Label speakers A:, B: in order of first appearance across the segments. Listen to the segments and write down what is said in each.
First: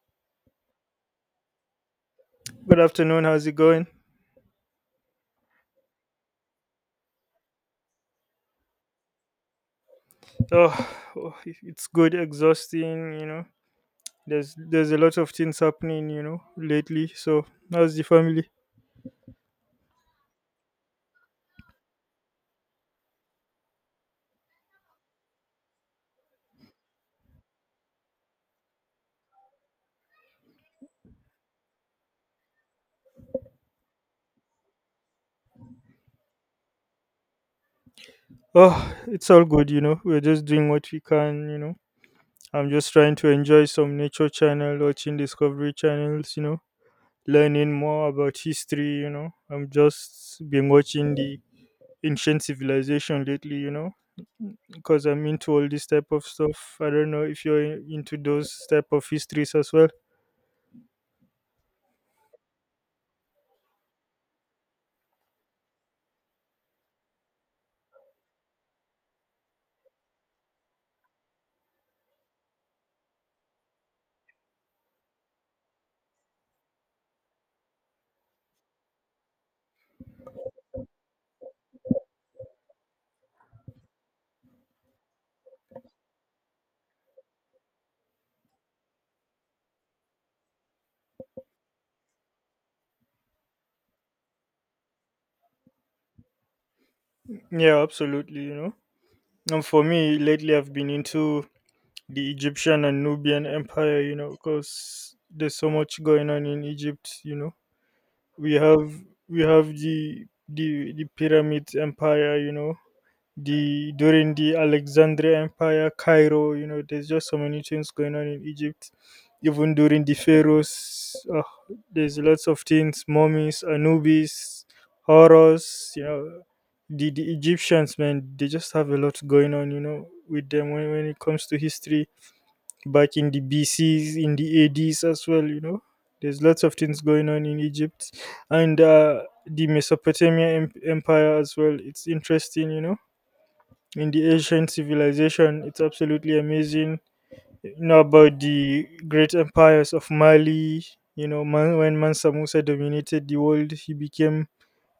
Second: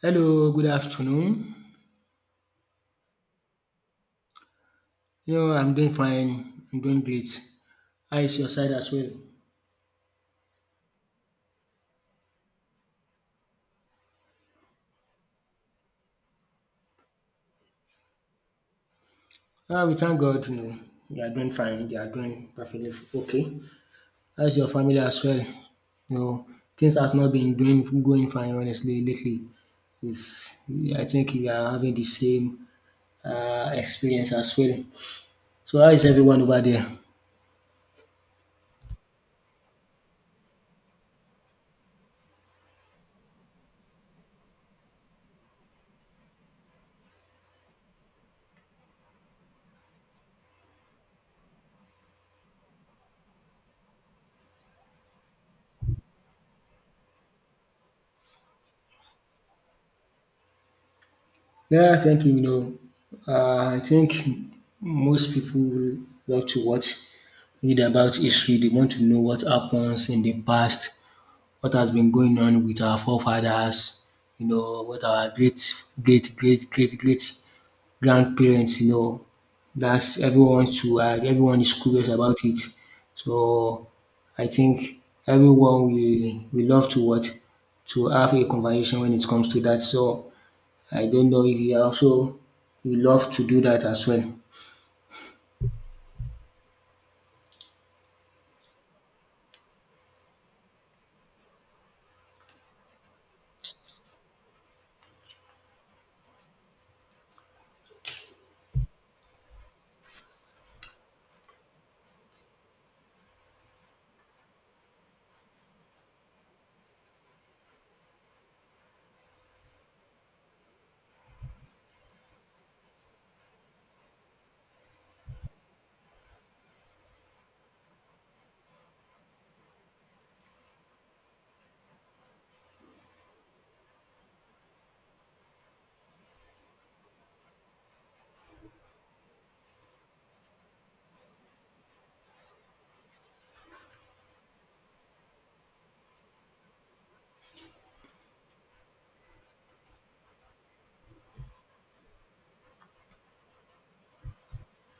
A: Hello, good afternoon.
B: Good afternoon. How's it going?
A: I'm doing fine. I'm doing great. How is your side as well?
B: Oh, it's good, exhausting. You know, there's a lot of things happening, you know, lately. So how's the family?
A: We thank God. You are doing fine. You are doing perfectly okay. How's your family as well? You know, things has not been doing going fine honestly lately. It's, I think we are having the same experience as well. So how is everyone over there?
B: Oh, it's all good. You know, we're just doing what we can. You know, I'm just trying to enjoy some nature channel, watching Discovery channels. You know, learning more about history. You know, I'm just been watching the ancient civilization lately. You know, because I'm into all this type of stuff. I don't know if into those type of histories as well.
A: Yeah, thank you. I think most people love to watch, read about history. They want to know what happens in the past, what has been going on with our forefathers, what our great, great, great, great, great grandparents. That's everyone to everyone is curious about it. So I think everyone we love to watch to have a conversation when it comes to that. So I don't know if you love to do that as well.
B: Yeah, absolutely. You know, and for me lately, I've been into the Egyptian and Nubian Empire. You know, because there's so much going on in Egypt. You know, we have we have the pyramid empire. You know, the during the Alexandria Empire, Cairo. You know, there's just so many things going on in Egypt. Even during the pharaohs, there's lots of things: mummies, Anubis, Horus. You know, the Egyptians, man, they just have a lot going on. You know, with them when it comes to history, back in the BCs, in the ADs as well. You know, there's lots of things going on in Egypt, and the Empire as well. It's interesting, you know, in the ancient civilization. It's absolutely amazing. You know about the great empires of Mali. You know, man, when Mansa Musa dominated the world, he became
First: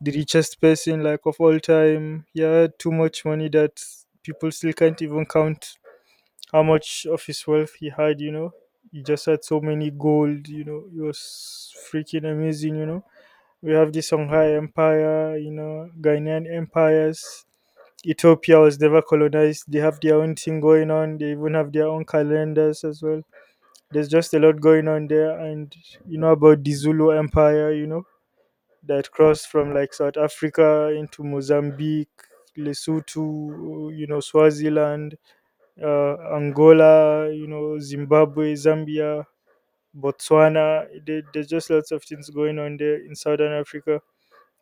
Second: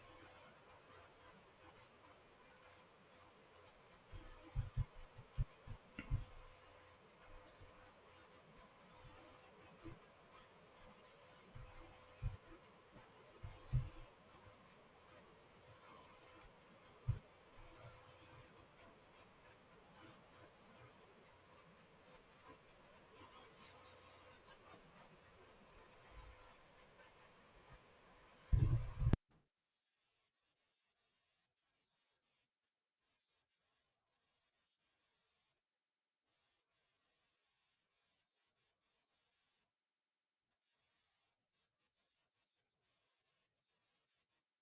B: the richest person like of all time. He had too much money that people still can't even count how much of his wealth he had. You know, he just had so many gold. You know, it was freaking amazing. You know, we have the Songhai Empire. You know, Ghanaian empires. Ethiopia was never colonized. They have their own thing going on. They even have their own calendars as well. There's just a lot going on there. And you know about the Zulu Empire, you know, that crossed from like South Africa into Mozambique, Lesotho, you know, Swaziland, Angola, you know, Zimbabwe, Zambia, Botswana. There's just lots of things going on there in Southern Africa,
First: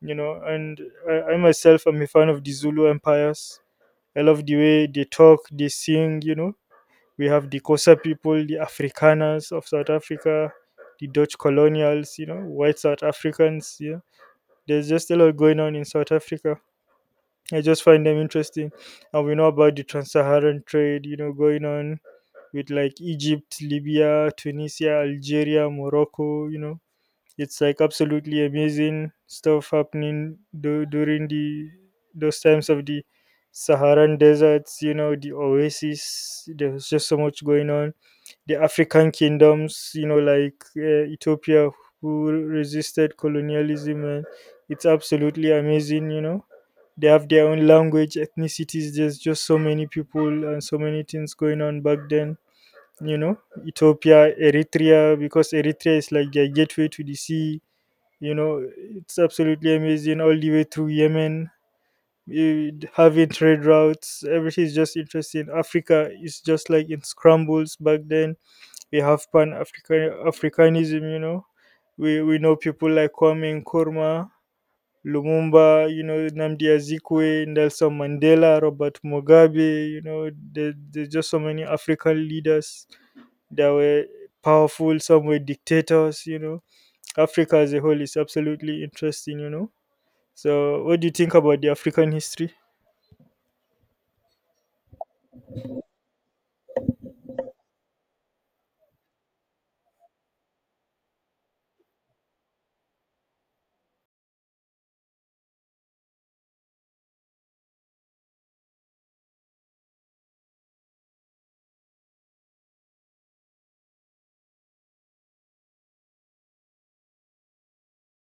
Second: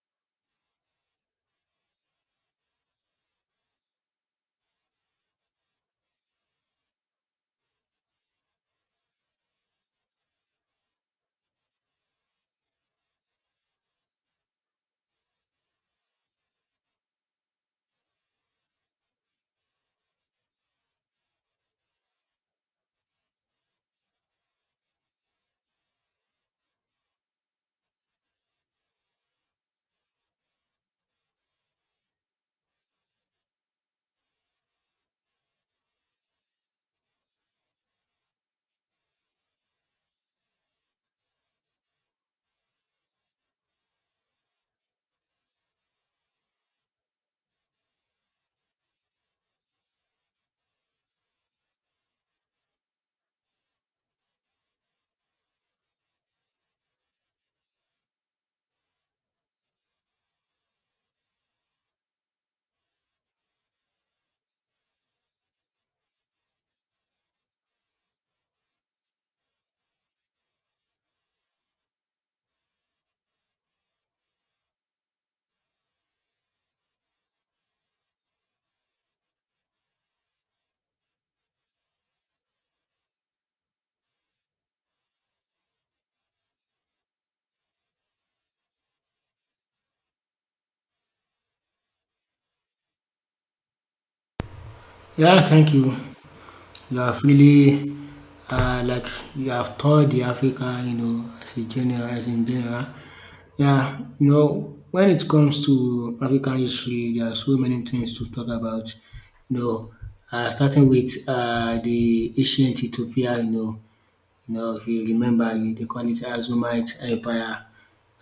B: you know. And I myself am a fan of the Zulu empires. I love the way they talk, they sing, you know. We have the Kosa people, the Afrikaners of South Africa, the Dutch colonials, you know, white South Africans. Yeah, there's just a lot going on in South Africa. I just find them interesting. And we know about the trans Saharan trade, you know, going on with like Egypt, Libya, Tunisia, Algeria, Morocco. You know, it's like absolutely amazing stuff happening during the those times of the Saharan deserts, you know, the oasis. There's just so much going on. The African kingdoms, you know, like Ethiopia, who resisted colonialism, and it's absolutely amazing. You know, they have their own language, ethnicities. There's just so many people and so many things going on back then. You know, Ethiopia, Eritrea, because Eritrea is like their gateway to the sea. You know, it's absolutely amazing all the way through Yemen, having trade routes. Everything is just interesting. Africa is just like in scrambles back then. We have pan african africanism. You know, we know people like Kwame Nkrumah, Lumumba, you know, Namdi Azikwe, Nelson Mandela, Robert Mugabe. You know, there's just so many african leaders that were powerful, some were dictators. You know, Africa as a whole is absolutely interesting. You know, so, what do you think about the African history?
A: Yeah, thank you. You have really like you have toured the Africa, as in general. Yeah, when it comes to African history, there are so many things to talk about. You know, starting with the ancient Ethiopia, if you remember, they call it Azumite Empire.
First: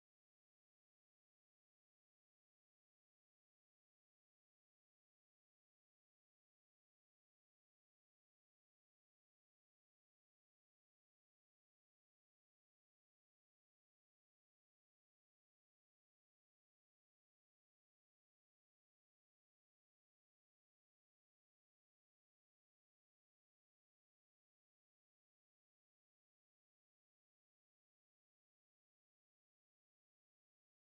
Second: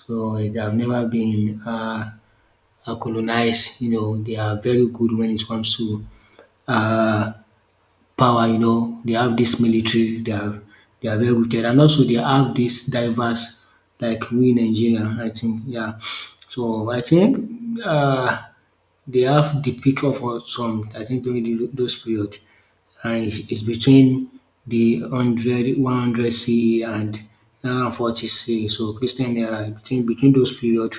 A: So they have never been colonized. You know, they are very good when it comes to uh, power. You know they have this military. They are well rooted, and also they have this diverse, like we in Nigeria. I think yeah. So I think uh they have the pick of some, I think during those period, and it's between the one hundred one hundred CE and 940 CE, so Christian era, between those period.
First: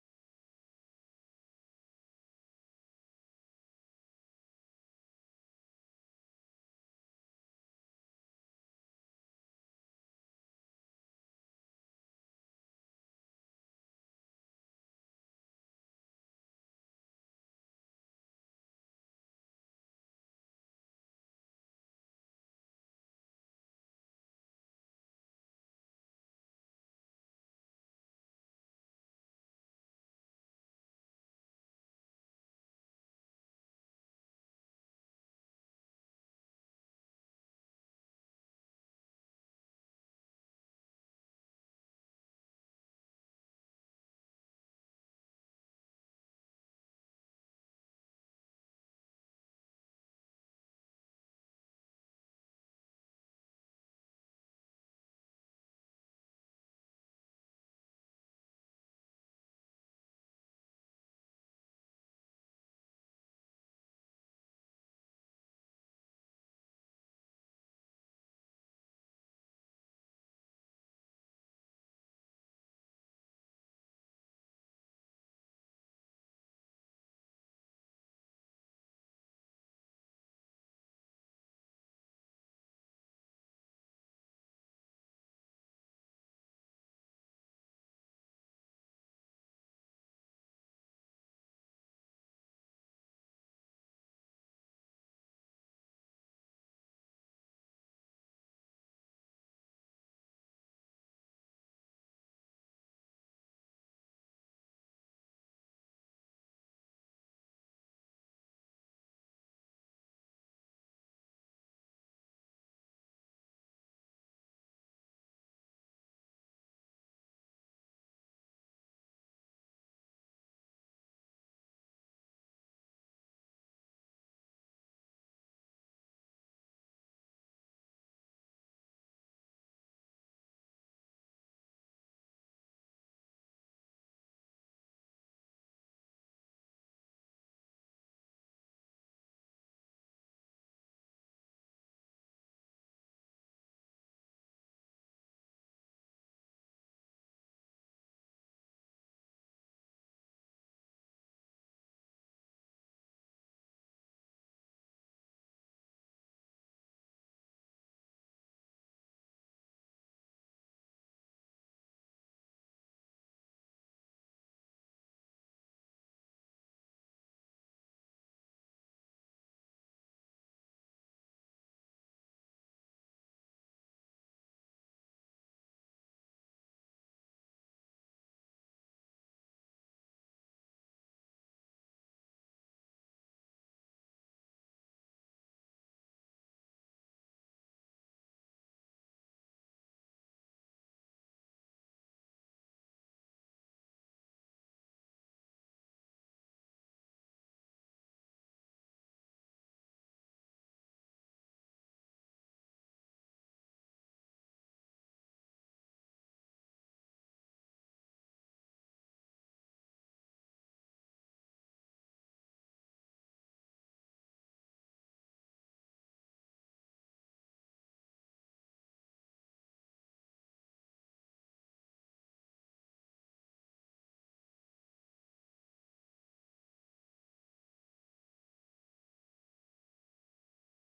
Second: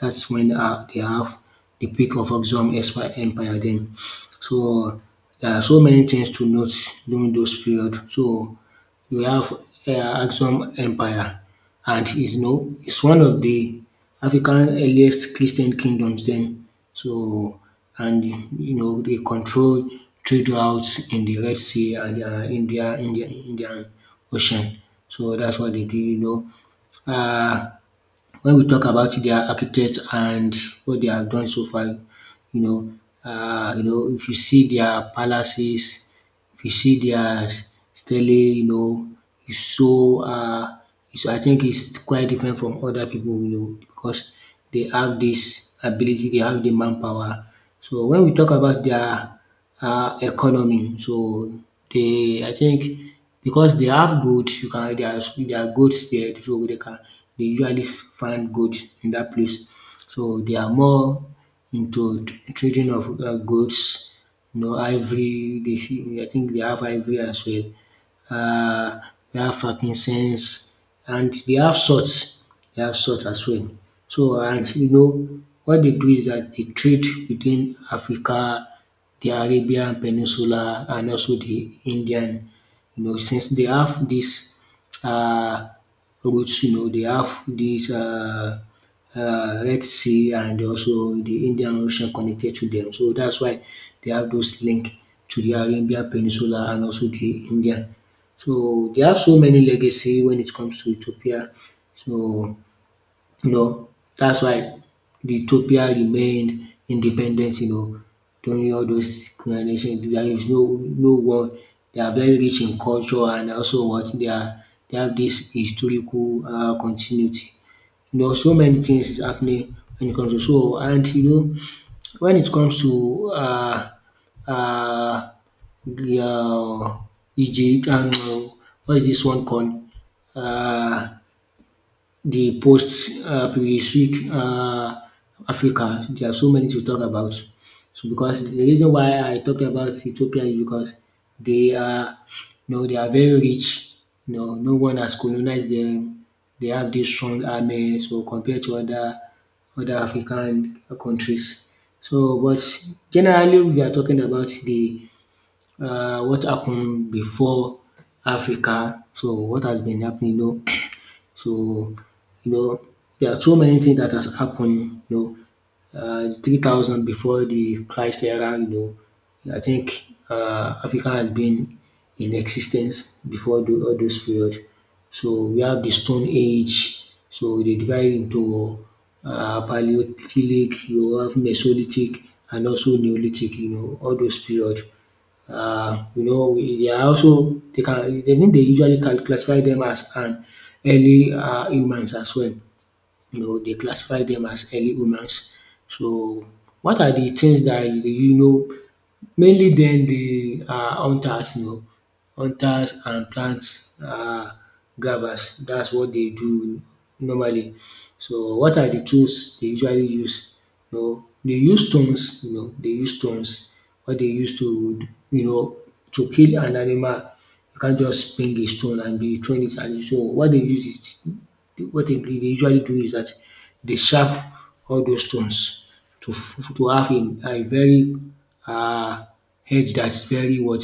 A: That's when, they have the peak of Axum expi empire then. So there are so many things to note during those period. So you have, uh, Axum empire, and is you know is one of the African earliest Christian kingdoms then. So, and they control trade routes in the Red Sea and Indian Ocean. So that's what they did. Uh when we talk about their architects and what they have done so far, you know, if you see their palaces, if you see their sterling, is so, um I think it's quite different from other people, because they have this ability, they have the manpower. So when we talk about their economy, so they I think because they have goods, you can, they are goods there, so they usually find goods in that place. So they are more into trading of goods, ivory. They see, I think they have ivory as well. uh, they have frankincense, and they have salt. They have salt as well. So, and what they do is that they trade within Africa, the Arabian Peninsula, and also the Indian. You know, since they have this uh, routes, they have this Red Sea and also the Indian Ocean connected to them. So that's why they have those link to the Arabian Peninsula and also the Indian. So there are so many legacy when it comes to Ethiopia. So you know that's why the Ethiopia remained independent. You know during all those colonization, there is no war. They are very rich in culture, and also what they are they have this historical continuity. So many things is happening when it comes to. So, and when it comes to uh the, E J, what is this one called, uh the post, pre-Swig, Africa. There are so many to talk about. So, because the reason why I talked about Ethiopia is because they are they are very rich. You know, no one has colonized them. They have this strong army, so compared to other African countries. So but generally we are talking about the, what happened before Africa. So what has been happening. So you know, there are so many things that has happened, 3,000 before the Christ era, I think Africa has been in existence before all those period. So we have the Stone Age, so they divide into Paleolithic, you have Mesolithic, and also Neolithic, all those period. They are also, they think they usually can classify them as an early, humans as well. They classify them as early humans. So, what are the things dat you you know Mainly dem be, hunters, hunters and plant, um grabbers, dats what dey do normally. So what are de tools dey usually use? You know dey use stones, dey use stones wey dey use to, you know to kill an animal. You can't just bring a stone and be throwing it, and so what dey use is, what dey usually do is dat dey sharp all those stones to to have a very, uh, edge that's very what,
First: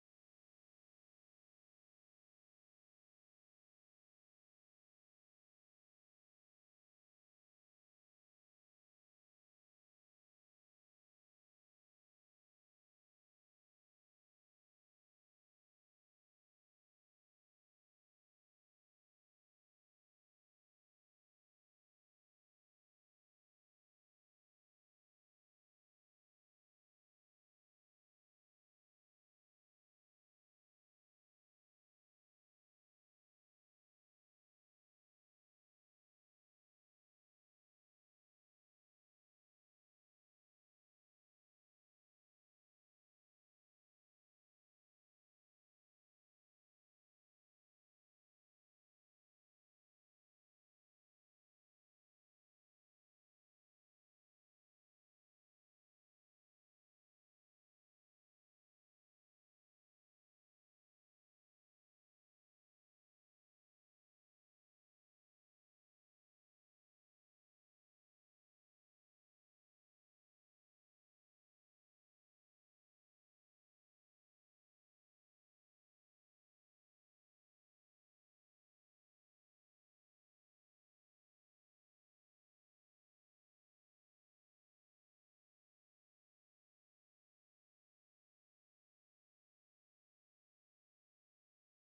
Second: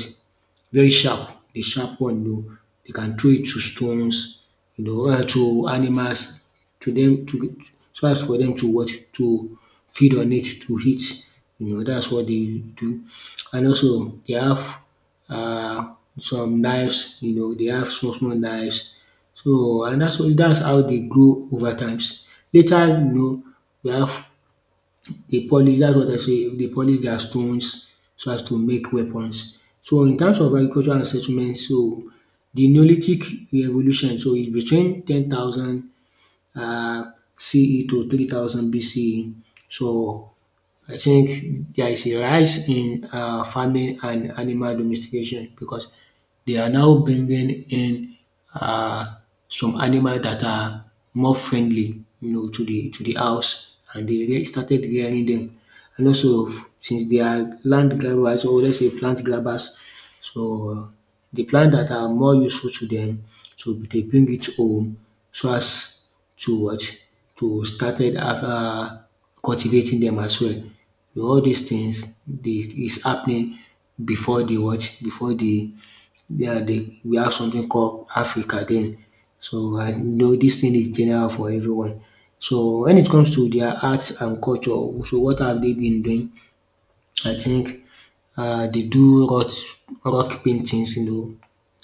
A: very sharp, the sharp one, you know. They can throw it to stones, to animals, to them to, so as for them to what to feed on it, to eat. You know, that's what they do. And also they have, uh, some knives, you know, they have small small knives. So, and that's what, that's how they grow over times. Later, we have, they polish, that's what I say, they polish their stones so as to make weapons. So in terms of agriculture and settlement, so the Neolithic revolution, so it's between 10,000 um CE to 3,000 BCE. So I think there is a rise in farming and animal domestication, because they are now bringing in, uh, some animal that are more friendly, you know, to the house, and they started rearing them. And also, since they are land grabbers, or let's say plant grabbers, so the plant that are more useful to them, so they bring it home so as to what, to started after cultivating them as well. All these things this is happening before the what, before the, yeah, the, we have something called Africa then. So I know this thing is general for everyone. So when it comes to their arts and culture, so what have they been doing? I think, they do rock paintings, you know.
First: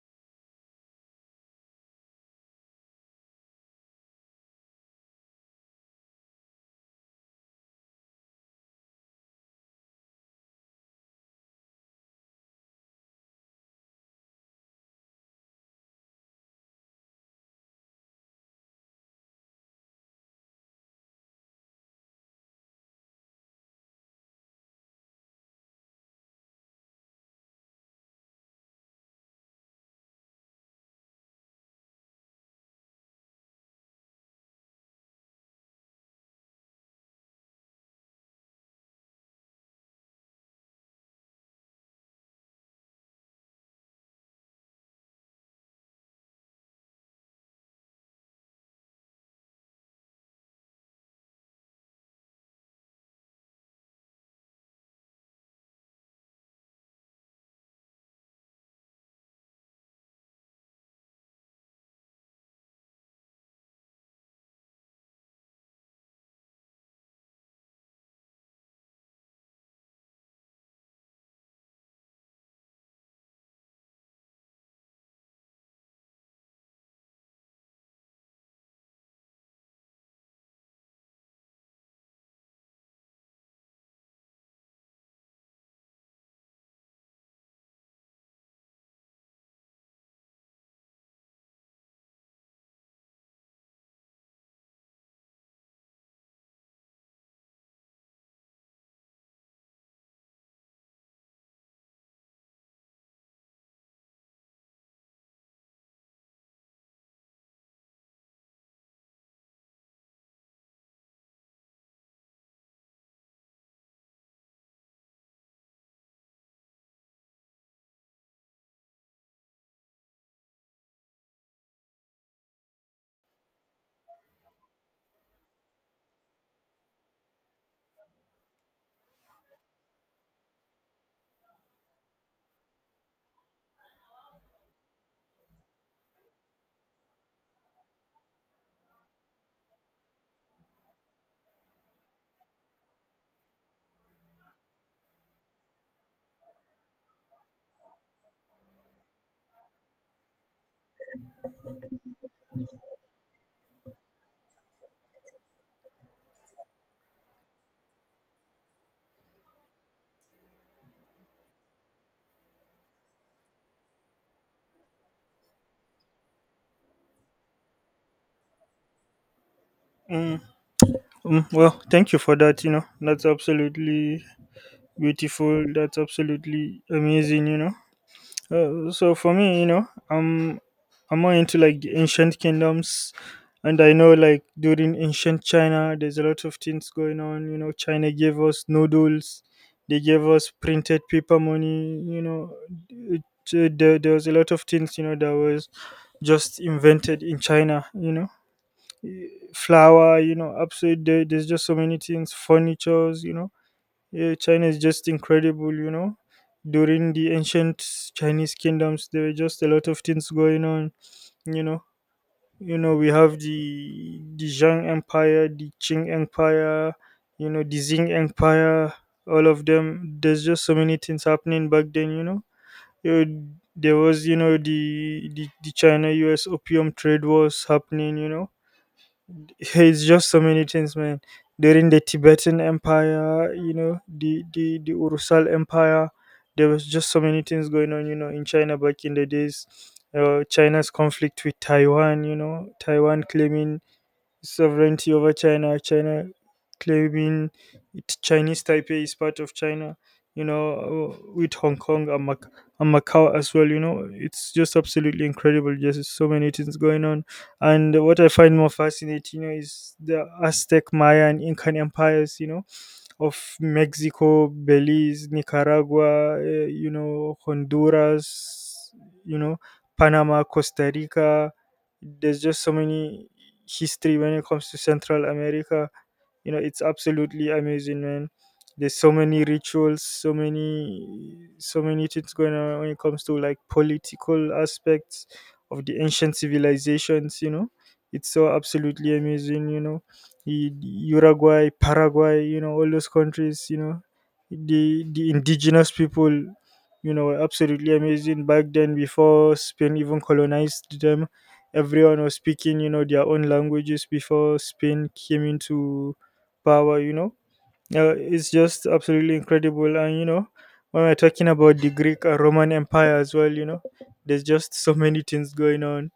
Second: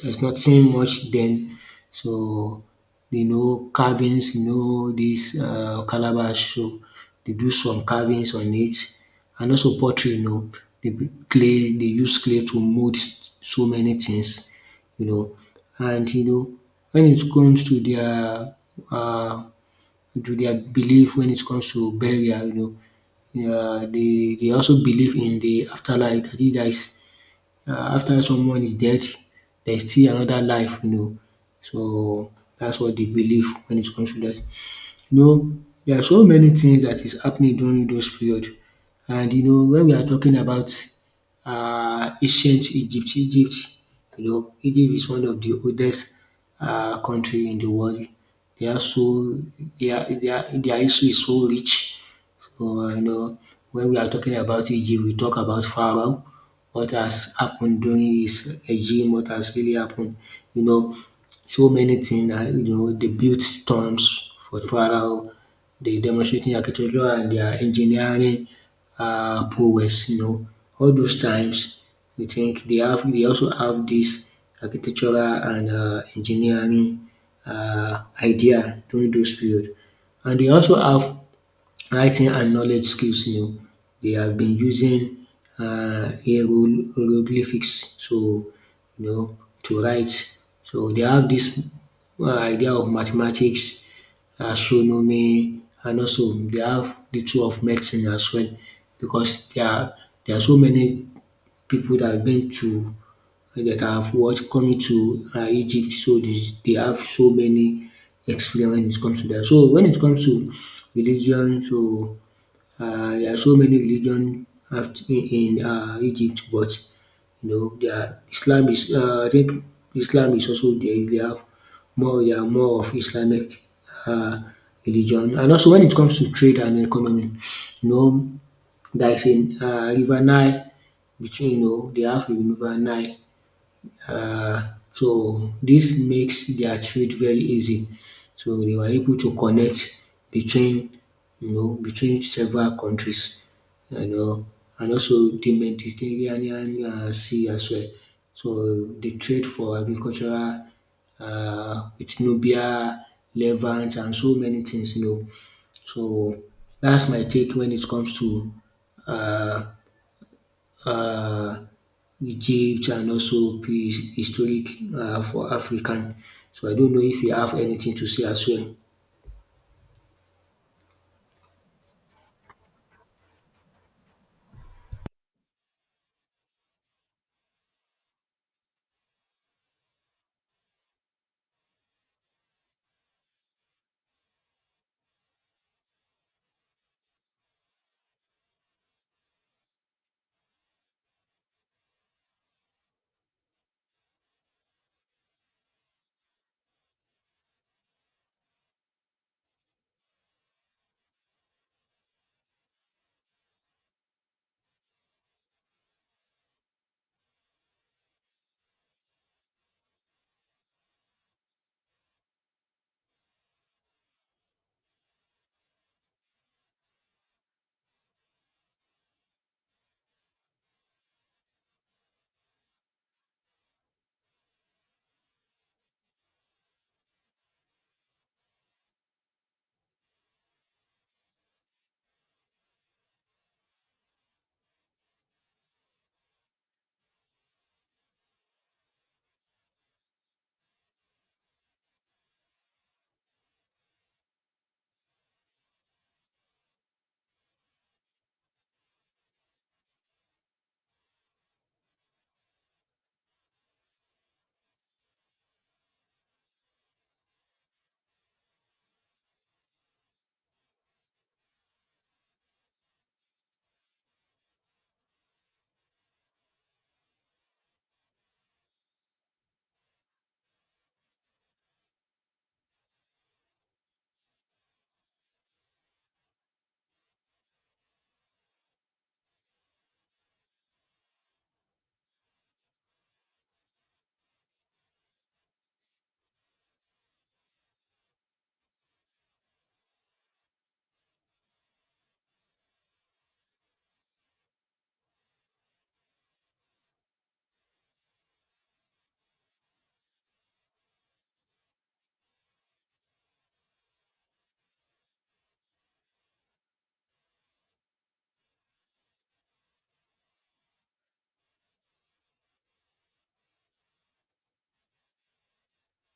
A: There's nothing much then. So you know carvings, you know, this, calabash. So they do some carvings on it, and also pottery. You know, clay. They use clay to mold so many things. You know, and you know when it comes to their, uh, to their belief when it comes to burial, you know. Yeah, they also believe in the afterlife. I think there is, after someone is dead, there is still another life, you know. So that's what they believe when it comes to that. You know, there are so many things that is happening during those period. And you know, when we are talking about Egypt, you know, Egypt is one of the oldest, country in the world. They are so, their history is so rich. So, you know, when we are talking about Egypt, we talk about Pharaoh, what has happened during his regime, what has really happened. You know, so many things, you know, they built tombs for Pharaoh, they demonstrating architecture and their engineering, prowess, you know. All those times, we think they have, they also have this architectural and, engineering, idea during those period. And they also have writing and knowledge skills, you know, they have been using, hieroglyphics. So you know, to write. So they have this, idea of mathematics, astronomy, and also they have the tool of medicine as well, because there are so many people that have been to, that have watched coming to, Egypt. So they have so many experience when it comes to that. So when it comes to religion, so, there are so many religion in, Egypt, but you know their Islam is, I think Islam is also there. They have more, they are more of Islamic, um religion. And also when it comes to trade and economy, you know, there is a, river Nile between, you know, they have a river Nile, uh, so this makes their trade very easy. So they were able to connect between, you know, between several countries, you know, and also the Mediterranean, sea as well. So the trade for agricultural, with Nubia, Levant, and so many things you know. So that's my take when it comes to, um um Egypt and also historic, for African. So I don't know if you have anything to say as well.
B: Mm, well, thank you for that. You know, that's absolutely beautiful. That's absolutely amazing. You know, so for me, you know, I'm more into like the ancient kingdoms, and I know like during ancient China, there's a lot of things going on. You know, China gave us noodles. They gave us printed paper money. You know, it, there was a lot of things. You know, that was just invented in China. You know, flour, you know, upside there. There's just so many things, furnitures, you know. Yeah, China is just incredible, you know. During the ancient Chinese kingdoms, there were just a lot of things going on, you know. You know, we have the Zhang Empire, the Qing Empire, you know, the Qing Empire, all of them. There's just so many things happening back then, you know. You- There was, you know, the China US opium trade wars happening. You know, it's just so many things, man. During the Tibetan Empire, you know, the Urusal Empire, there was just so many things going on, you know, in China back in the days. China's conflict with Taiwan, you know, Taiwan claiming sovereignty over China, China claiming it, Chinese Taipei is part of China, you know, with Hong Kong and, and Macau as well. You know, it's just absolutely incredible. Just so many things going on. And what I find more fascinating, you know, is the Aztec, Maya, and Incan empires. You know, of Mexico, Belize, Nicaragua, you know, Honduras, you know, Panama, Costa Rica. There's just so many history when it comes to Central America. You know, it's absolutely amazing, man. There's so many rituals, so many, so many things going on when it comes to like political aspects of the ancient civilizations. You know, it's so absolutely amazing. You know, U- Uruguay, Paraguay, you know, all those countries, you know, the indigenous people, you know, were absolutely amazing back then before Spain even colonized them. Everyone was speaking, you know, their own languages before Spain came into power, you know. It's just absolutely incredible. And, you know, when we're talking about the Greek and Roman Empire as well, you know, there's just so many things going on.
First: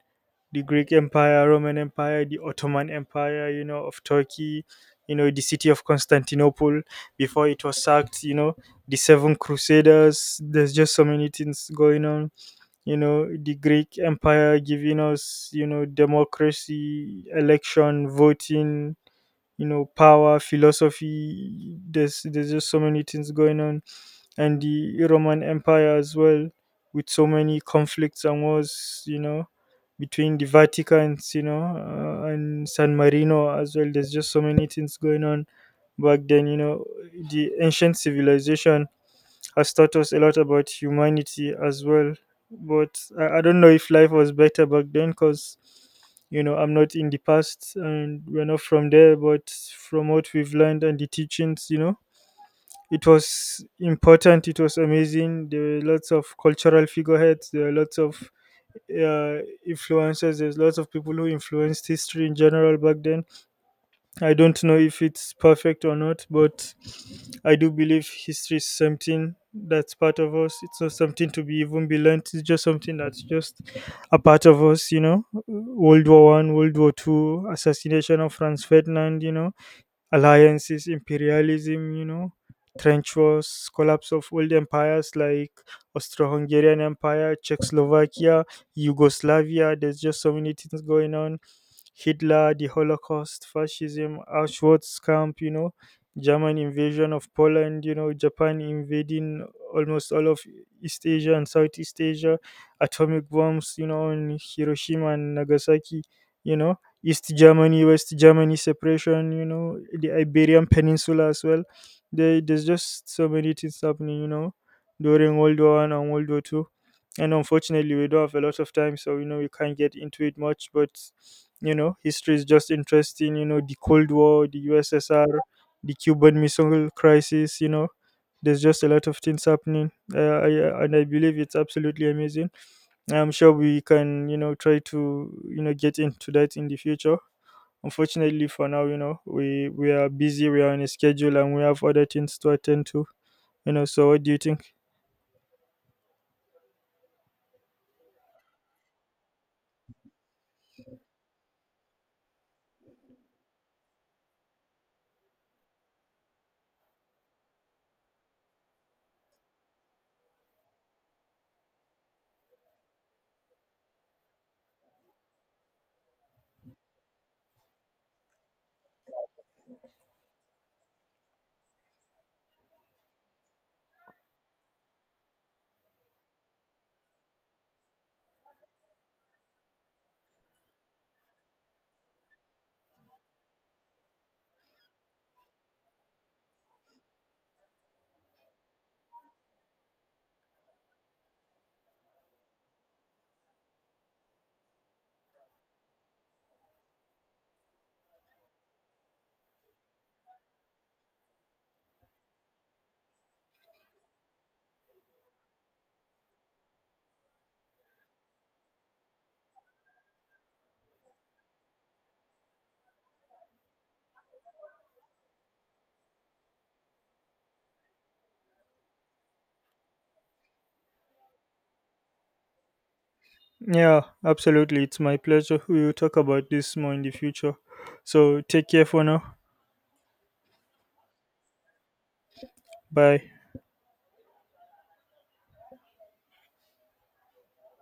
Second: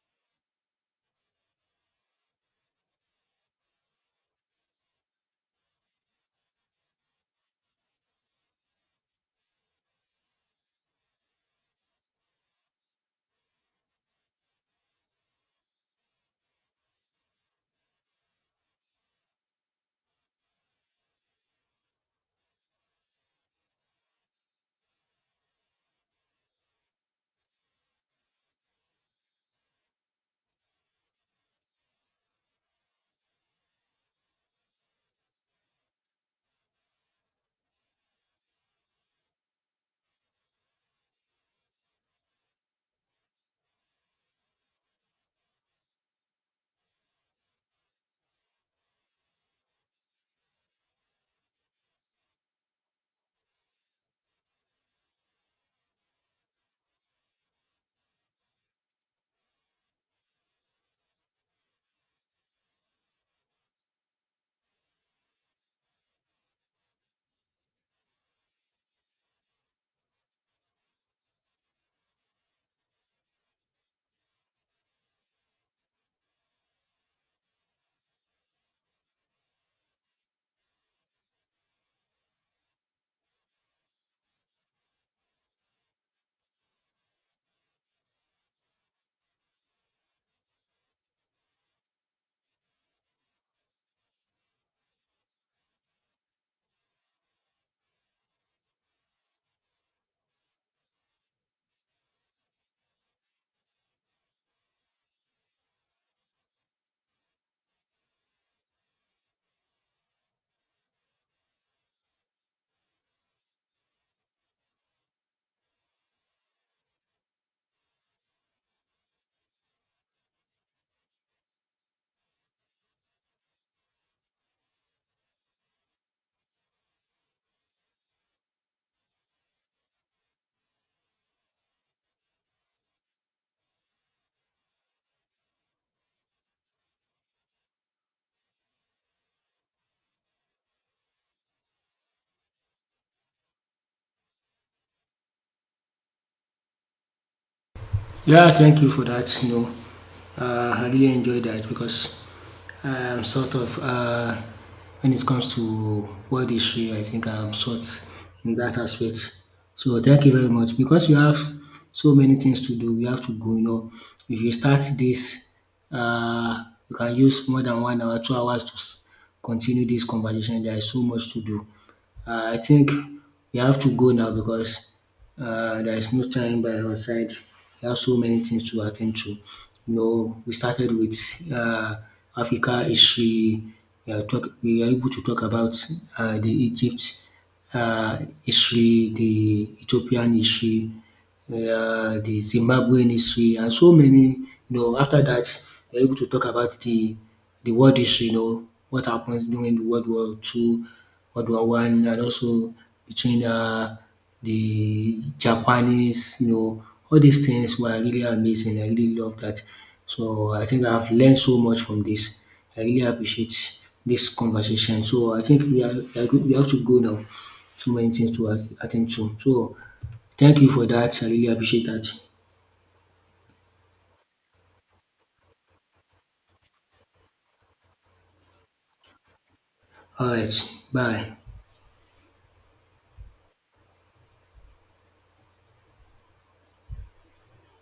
B: The Greek Empire, Roman Empire, the Ottoman Empire, you know, of Turkey, you know, the city of Constantinople before it was sacked, you know, the Seven Crusaders. There's just so many things going on, you know, the Greek Empire giving us, you know, democracy, election, voting, you know, power, philosophy. There's just so many things going on, and the Roman Empire as well, with so many conflicts and wars, you know, between the Vaticans, you know, and San Marino as well. There's just so many things going on back then, you know. The ancient civilization has taught us a lot about humanity as well. But I don't know if life was better back then because, you know, I'm not in the past and we're not from there, but from what we've learned and the teachings, you know, it was important, it was amazing. There were lots of cultural figureheads, there were lots of uh, influencers, there's lots of people who influenced history in general back then. I don't know if it's perfect or not, but I do believe history is something that's part of us, it's not something to be even be learnt, it's just something that's just a part of us. You know, World War One, World War Two, assassination of Franz Ferdinand, you know, alliances, imperialism, you know, trench wars, collapse of old empires like Austro Hungarian Empire, Czechoslovakia, Yugoslavia. There's just so many things going on. Hitler, the Holocaust, fascism, Auschwitz camp, you know, German invasion of Poland, you know, Japan invading almost all of East Asia and Southeast Asia, atomic bombs, you know, in Hiroshima and Nagasaki, you know, East Germany, West Germany separation, you know, the Iberian Peninsula as well. There's just so many things happening, you know, during World War One and World War Two. And unfortunately, we don't have a lot of time, so you know we can't get into it much. But you know history is just interesting. You know, the Cold War, the USSR, the Cuban missile crisis. You know, there's just a lot of things happening, and I believe it's absolutely amazing. I'm sure we can, you know, try to, you know, get into that in the future. Unfortunately for now, you know, we are busy, we are on a schedule and we have other things to attend to, you know. So what do you think?
A: Yeah, thank you for that. You know, I really enjoy that because I'm sort of, when it comes to world history, I think I'm sort in that aspect. So thank you very much because you have so many things to do. We have to go. You know, if you start this, uh, you can use more than 1 hour, 2 hours to continue this conversation. There is so much to do. I think we have to go now because, there is no time by our side. We have so many things to attend to. You know, we started with, uh, Africa history. We are, talk, we are able to talk about, the Egypt, history, the Ethiopian history, the Zimbabwean history, and so many. You know, after that, we are able to talk about the world history. You know, what happens during World War II, World War I, and also between, the Japanese, you know, all these things were really amazing. I really love that. So I think I've learned so much from this. I really appreciate this conversation. So I think we are we have to go now. So many things to attend to. So thank you for that. I really appreciate that.
B: Yeah, absolutely. It's my pleasure. We will talk about this more in the future. So take care for now.
A: All right. Bye.
B: Bye.